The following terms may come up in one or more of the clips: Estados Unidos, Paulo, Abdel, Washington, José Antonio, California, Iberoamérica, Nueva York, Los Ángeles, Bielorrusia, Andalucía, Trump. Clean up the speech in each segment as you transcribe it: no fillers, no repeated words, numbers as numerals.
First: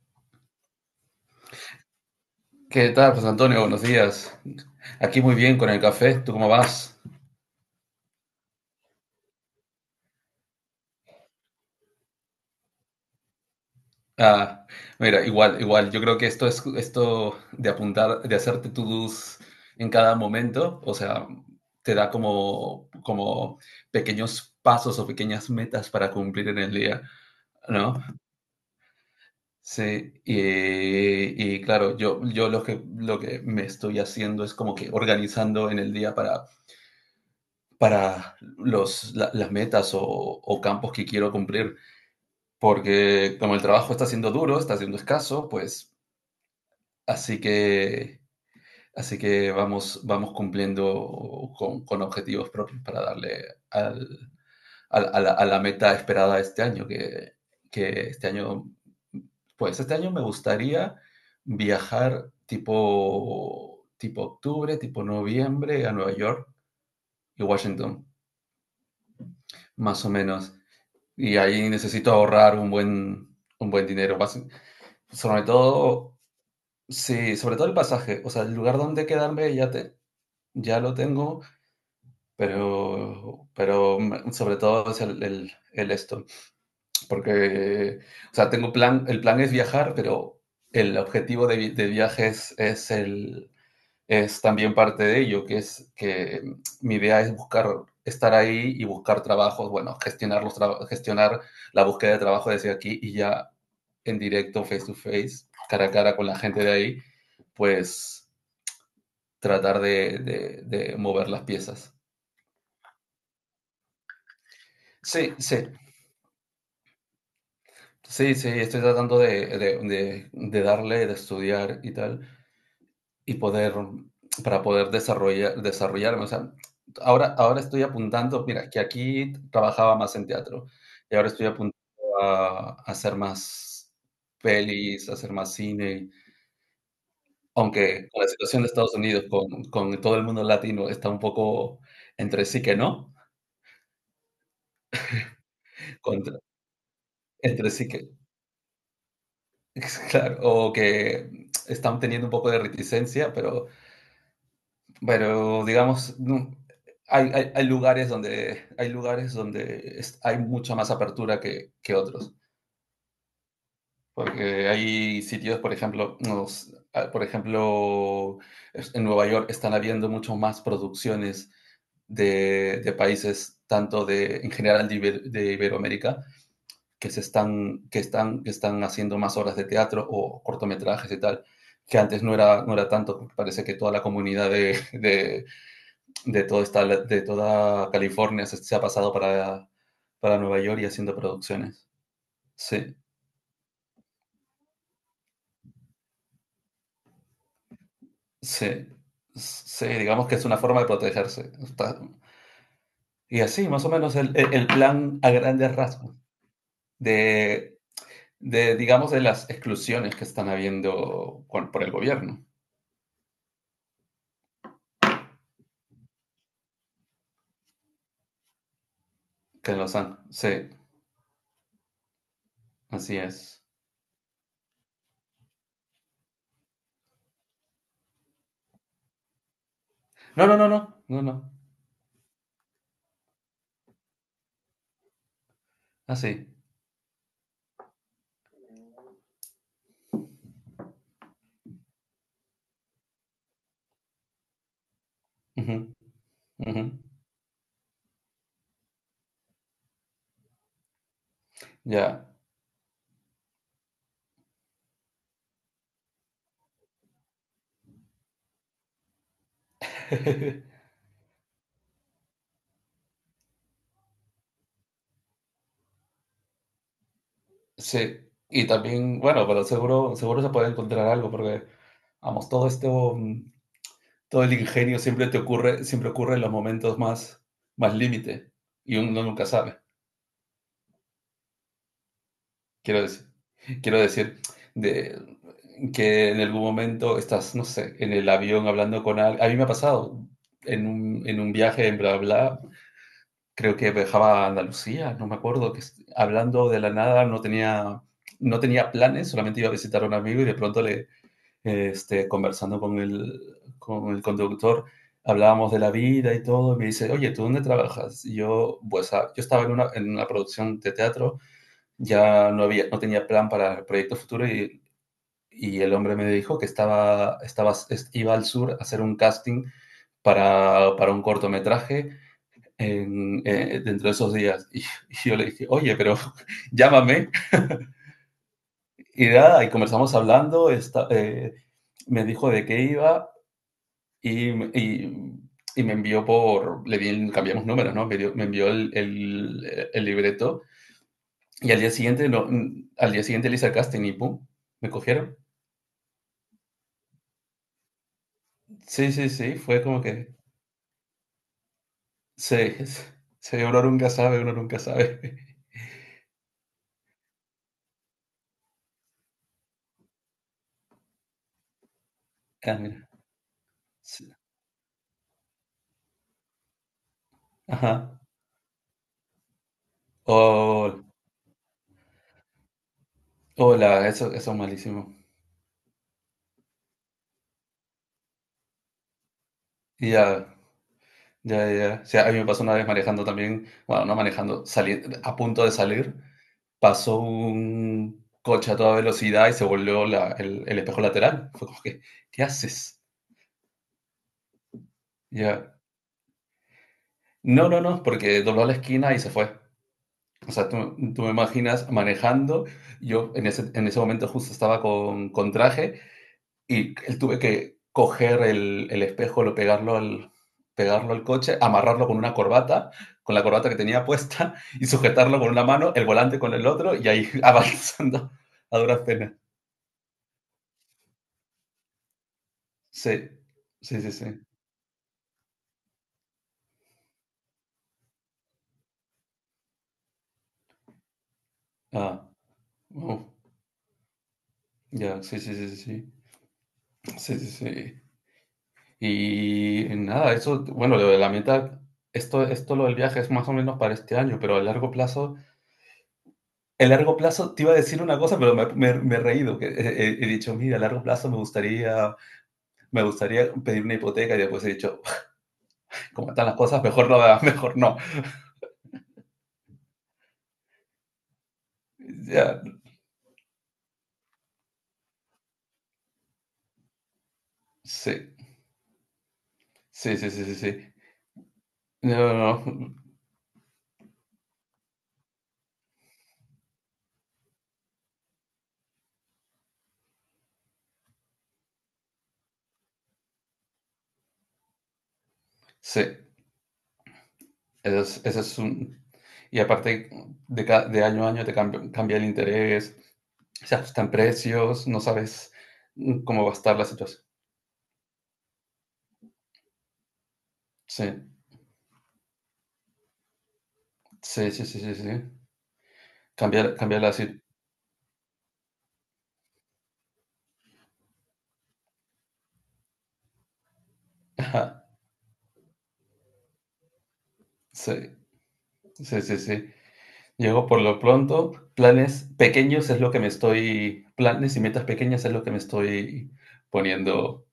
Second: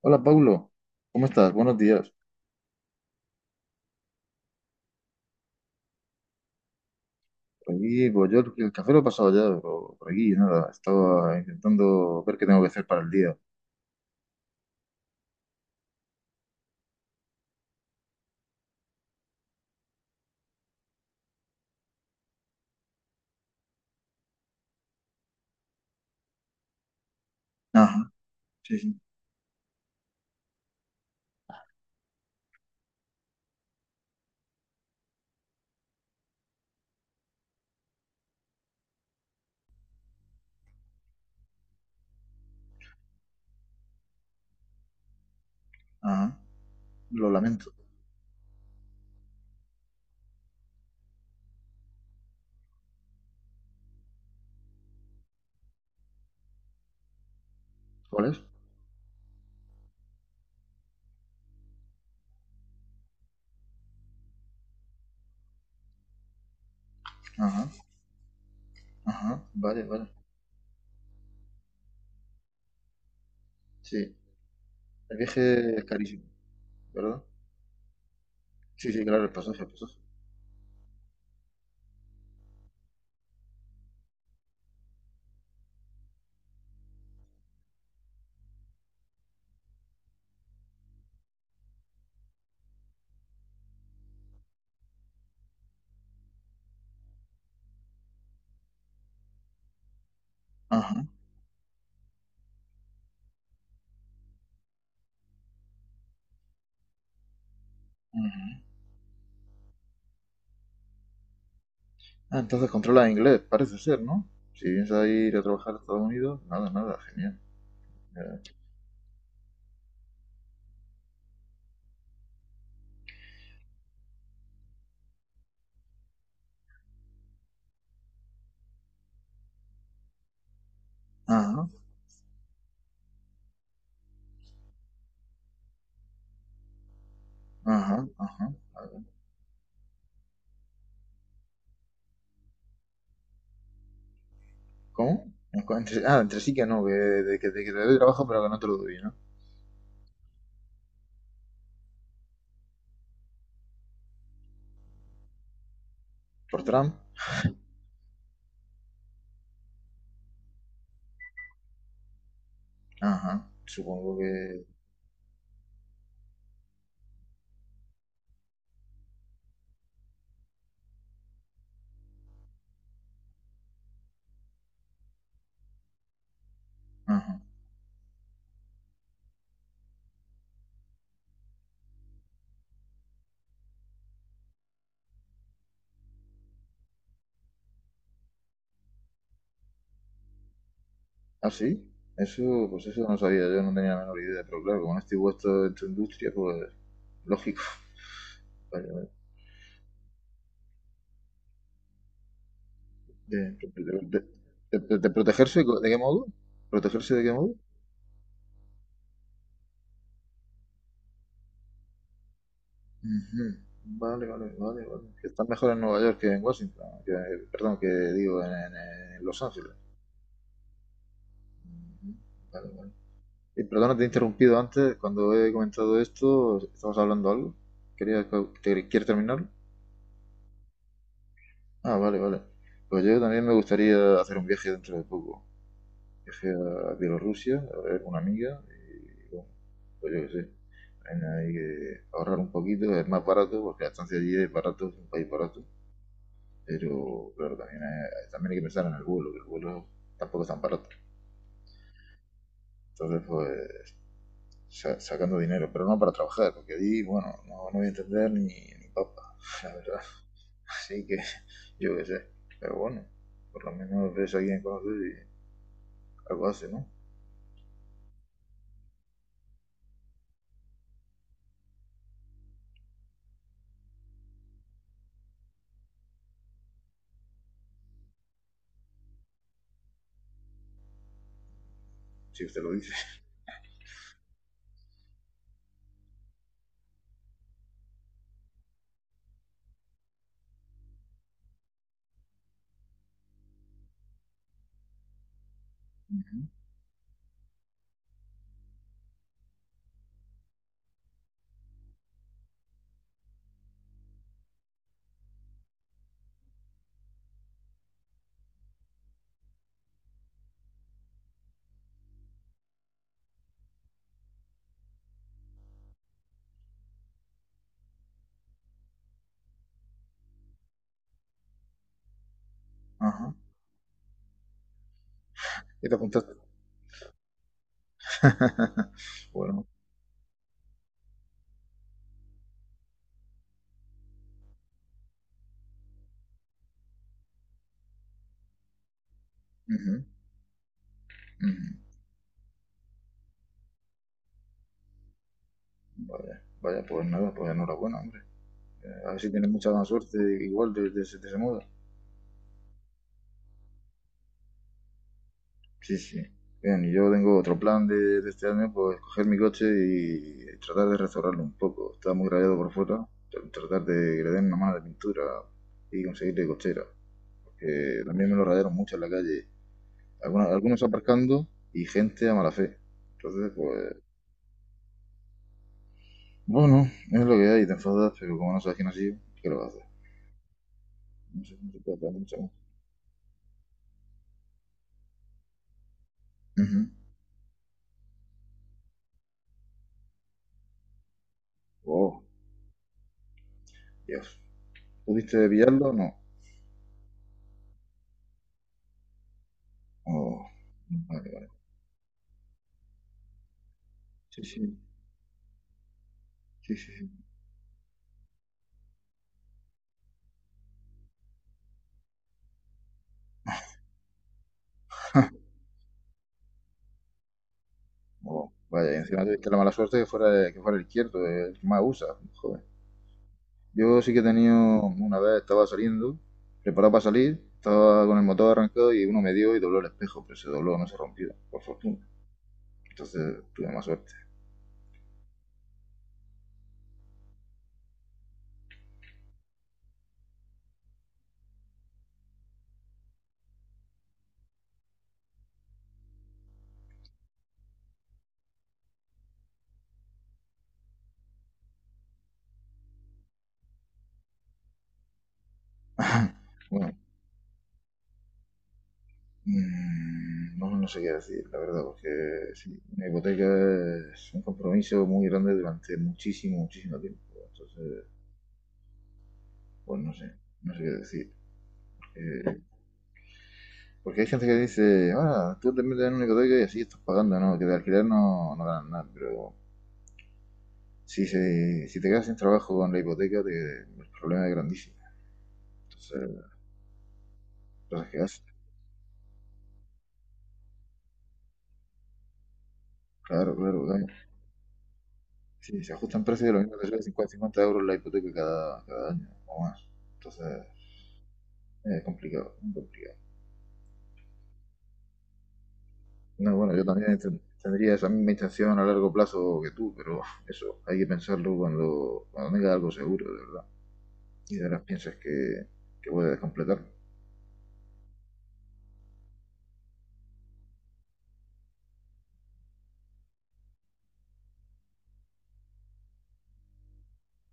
Hola, Paulo. ¿Cómo estás? Buenos días. ¿Qué tal, José Antonio? Buenos días. Aquí muy bien con el café. ¿Tú cómo vas? Por aquí, pues yo el café lo he pasado ya, pero por aquí nada. Estaba intentando ver qué tengo que hacer para el día. Ah, mira, igual. Yo creo que esto es esto de apuntar, de hacerte to-dos en cada momento, o sea, te da como pequeños pasos o pequeñas metas para cumplir en el día, ¿no? Ajá, sí, sí. Sí, y claro, yo lo que me estoy haciendo es como que organizando en el día para las metas o campos que quiero cumplir, porque como el trabajo está siendo duro, está siendo escaso, pues Ajá, lo así lamento. que, así que vamos, vamos cumpliendo con objetivos propios para darle al- a la meta esperada este año, que ¿Cuál este es? año, pues este año me gustaría viajar tipo octubre, tipo noviembre a Nueva York y Ajá, Washington, ajá, vale, más vale. o menos. Y ahí necesito ahorrar un un buen Sí, dinero, el sobre viaje es todo. carísimo, ¿verdad? Sí, sobre todo el pasaje, o sea, el lugar Sí, sí, donde claro, el quedarme pasaje, el ya pasaje. te, ya lo tengo, pero, pero sobre todo es el esto, porque, o sea, tengo plan, el plan es viajar, pero el objetivo de, de viaje es es también parte de ello, que es que mi idea es buscar, estar ahí y buscar trabajos, bueno, gestionar los Ajá, gestionar la búsqueda de trabajo desde aquí y ya en directo, face to face, cara a cara con la gente de ahí, pues ajá. tratar de, de mover las piezas. Ah, entonces controla inglés, parece ser, ¿no? Si piensas Sí, ir a sí, trabajar a Estados Unidos, nada, nada, genial. sí, Eh, sí, estoy tratando de, de darle, de estudiar y tal, y poder, para poder desarrollar, desarrollarme. O sea, ahora, ahora estoy apuntando, mira, que aquí trabajaba más en teatro, y ahora estoy Ajá, apuntando a hacer más pelis, a hacer más cine, ajá, aunque con la ajá. situación de Estados Unidos, con todo el mundo latino, está un poco entre sí que no, ¿Cómo? Entre, ah, entre contra- sí que no, que, de, que, de entre que te sí doy que trabajo pero que no te lo doy, ¿no? es claro, o que están teniendo un poco de reticencia, pero digamos, no, Por Trump. hay, hay lugares donde, hay lugares donde hay mucha más apertura que otros. Ajá. Supongo que. Porque hay sitios, por ejemplo, ah, por ejemplo, en Nueva York están habiendo mucho más producciones de países, tanto de, en general de, de Iberoamérica, que se Ajá. están, que están, que están haciendo más obras de teatro o cortometrajes y tal, que antes no era, no era tanto, porque parece que toda la comunidad de, todo esta, de toda California se ha pasado para Nueva York y haciendo ¿Ah, sí? producciones. Eso, pues Sí, eso no sabía, yo no tenía la menor idea, pero claro, como no estoy puesto en tu industria, pues lógico. sí, Vale, vale. sí, digamos que es una forma de protegerse. Y De, así, más o de- menos, de- el, el de- de plan a protegerse, grandes ¿de qué rasgos modo? ¿Protegerse de qué modo? de, de, digamos, de las exclusiones que están habiendo por el gobierno, Ujú. Vale, vale, vale, vale. Que están mejor en Nueva York que en Washington, que- perdón, que digo en, en Los Ángeles. que los han. Sí, Ujú. Vale, vale. así es. Perdona, te he interrumpido antes. Cuando he comentado esto, ¿estabas hablando algo? ¿Querías, que- te- ¿Quieres terminarlo? No, no, no, no, no, no. Ah, vale, vale. Pues yo también me gustaría hacer un viaje dentro de poco. Así. Viaje a Bielorrusia, a ver con una amiga. Y bueno, pues yo qué sé. También hay que ahorrar un poquito, es más barato, porque la estancia allí es barato, es un país barato. Ujú, ujú. Pero claro, también hay que pensar en el vuelo, que el vuelo tampoco es tan barato. Ya. Entonces, pues sacando dinero, pero no para trabajar, porque ahí, bueno, no, no voy a entender ni, ni papa, la verdad. Así que, yo qué sé. Pero bueno, por lo menos ves a alguien conoces y algo hace, ¿no? Sí. Y también, bueno, pero seguro, seguro se puede encontrar algo, porque vamos, todo esto, todo el ingenio siempre te ocurre, siempre ocurre en los momentos más, más límite. Y uno nunca sabe. Si usted lo dice. Quiero decir, quiero decir, de que en algún momento estás, no sé, en el avión hablando con alguien. A mí me ha pasado en un viaje en bla bla, creo que viajaba a Andalucía, no me acuerdo, que Ujú, hablando de la nada, no tenía, no tenía planes, solamente iba a visitar a un amigo y de pronto este, conversando con el conductor, hablábamos de la vida y todo, y me dice: «Oye, ¿tú dónde trabajas?». Y yo, pues, ah, yo estaba en una producción de teatro, ya no había, no tenía plan para el proyecto futuro y el hombre me dijo que estaba, estaba, iba al sur a hacer un casting para un cortometraje Ajá. en, dentro de esos días. Yo le dije: ¿Y te «Oye, pero apuntaste? llámame». Y nada, Bueno. y comenzamos hablando, me dijo de qué iba y, y, y me envió por, le di, cambiamos números, ¿no? Me dio, me envió el, el, Ujú, el, libreto y al ujú. día siguiente, no, al día siguiente le hice el casting y ¡pum! Me cogieron. Vaya, vaya, pues nada, pues enhorabuena, hombre. A Sí, ver sí, si tienes sí, mucha fue más como suerte que, igual de ese modo. sí, sí, uno nunca sabe, uno nunca sabe. Sí, sí. Bien, y yo tengo otro plan de este año, pues coger mi coche y tratar de restaurarlo un poco. Está muy rayado por Ah, fuera, mira. tr- tratar de que Sí. le den una mano de pintura y conseguirle cochera. Porque Ajá. también me lo rayaron mucho en la calle. Algunos, algunos Oh, aparcando y gente a mala fe. Entonces, pues, hola, eso es malísimo. bueno, es lo que hay, te enfadas, pero como no sabes quién ha sido, ¿qué lo haces? Ya, No sé, no ya, se puede ya. O hacer sea, a mucho mí me más. pasó una vez manejando también, bueno, no manejando, saliendo, a punto de salir, Ujú. pasó un coche a toda velocidad y se volvió el espejo lateral. Fue como que, Oh, ¿qué haces? Dios. ¿Pudiste Ya. pillarlo? O no. No, no, no, porque dobló la esquina y se fue. Oh, O sea, tú vale, me vale. imaginas manejando, yo en ese momento Sí, justo sí, estaba con traje. sí, sí, Y él sí. tuve que coger el espejo, lo pegarlo al coche, amarrarlo con una corbata, con la corbata que tenía puesta, y sujetarlo con una mano, el volante con el otro, y ahí avanzando Oh, a vaya, y duras encima penas. tuviste la mala suerte que fuera el izquierdo, el que más usa. Joder. Sí, Yo sí, sí sí, que he sí. tenido, una vez estaba saliendo, preparado para salir, estaba con el motor arrancado y uno me dio y dobló el espejo, pero se dobló, no se rompió, por fortuna. Ah, uh, Entonces tuve más suerte. ya, sí, sí, sí, sí, sí, sí, sí, sí. Y nada, eso, bueno, lo de la meta, esto lo del viaje es más o menos para este año, pero a largo plazo. El largo plazo te iba a decir una cosa, pero me, me he reído. Que he, he dicho, mira, a largo plazo me gustaría pedir una hipoteca y después he dicho, como están las cosas, Bueno, mejor no, mejor no. mmm, no, no sé qué decir, la verdad, porque Ya, sí, una hipoteca es un compromiso muy grande durante muchísimo, muchísimo tiempo. Entonces, sí, pues no sí, sí, sé, sí, sí, no sé qué sí. decir. No, Eh, no, no, Porque hay gente que dice, ah, tú también te dan un ecotoico y así estás pagando, ¿no? Que de alquiler no, no ganan nada, pero si, se, si te quedas sin trabajo con la hipoteca, te- el problema es grandísimo. sí, Entonces, cosas que eso hacen. es un... Y aparte, de, de año a año te cambia, cambia el interés, Claro, se claro, claro. ajustan precios, no sabes Sí, se ajustan cómo precios va de a lo mismo, estar la te sale situación. 50 50 euros la hipoteca cada, cada año o más. Entonces, Sí, es complicado, muy complicado. sí, sí, sí, sí, sí. No, bueno, Cambiar, yo cambiar la también ten- situación. tendría esa misma intención a largo plazo que tú, pero eso, hay que pensarlo cuando, cuando tengas algo seguro, de verdad. Y de verdad piensas que puedes completar. Sí, sí, sí, sí. Llego por lo pronto, planes pequeños es lo que me estoy, planes y metas pequeñas es lo que me estoy poniendo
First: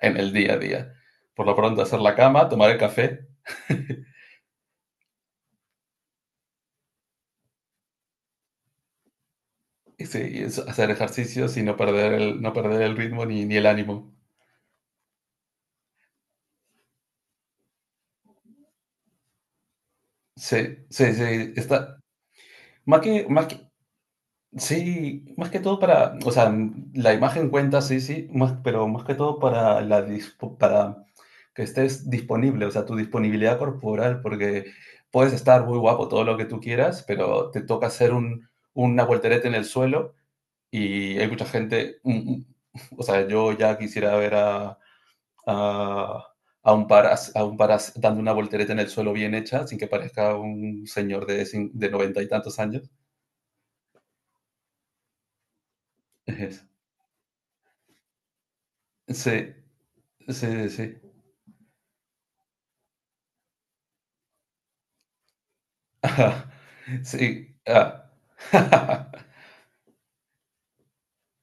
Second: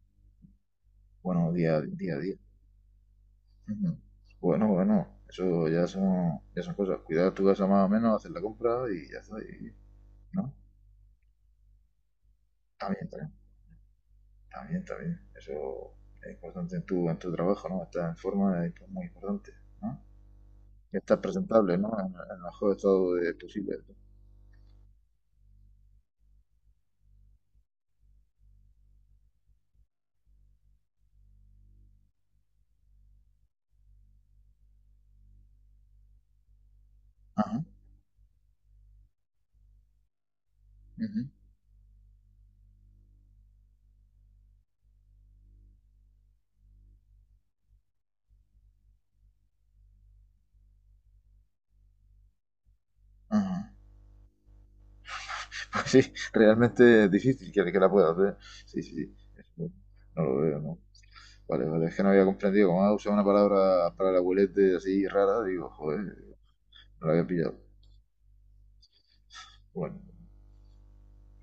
en el día a día. Por Bueno, lo día, pronto, hacer la día a día. cama, tomar el café Ujú. Bueno, bueno, eso ya son cosas. Cuidar tu casa más o menos, hacer la compra y ya está. Y- y sí, y ¿no? Hacer ejercicios y no perder el, no perder el También, ritmo también, ni, ni el ánimo. también, también. Eso es importante en tu trabajo, ¿no? Estar en forma es muy importante, ¿no? Sí, Y sí, estar sí, presentable, ¿no? está. En el mejor Más estado que, de- más que. posible. Sí, más que todo para, o sea, la imagen cuenta, sí, sí, más, pero más que todo para para que estés disponible, o sea, tu disponibilidad corporal, porque puedes estar muy guapo todo lo que tú quieras, pero te Ajá, toca hacer un, una voltereta en el suelo y hay ujú, mucha gente, o sea, yo ya quisiera ver a, a un par, a un par dando una voltereta en el suelo bien hecha, sin que parezca un señor de, de noventa y tantos años. ajá. Pues sí, realmente es difícil que la pueda hacer. Sí, sí, sí. Eso Sí. no no Sí, lo veo, sí. ¿no? Sí. Vale, vale, es que no había comprendido. Como ha usado una palabra para el abuelete así rara, digo, joder. Ajá. No lo había pillado. Sí, ah. Bueno,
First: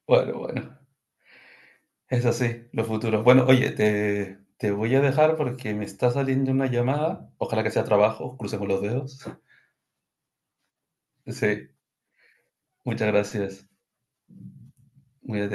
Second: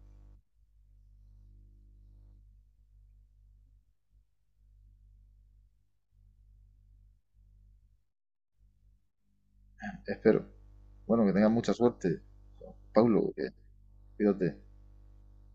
Bueno, bueno, es así, los futuros. Bueno, oye, te voy a dejar porque me está saliendo una llamada. Ojalá que sea trabajo, crucemos los dedos. espero. Bueno, que tengas Sí, mucha suerte. muchas Paulo, que gracias. cuídate. Cuídate.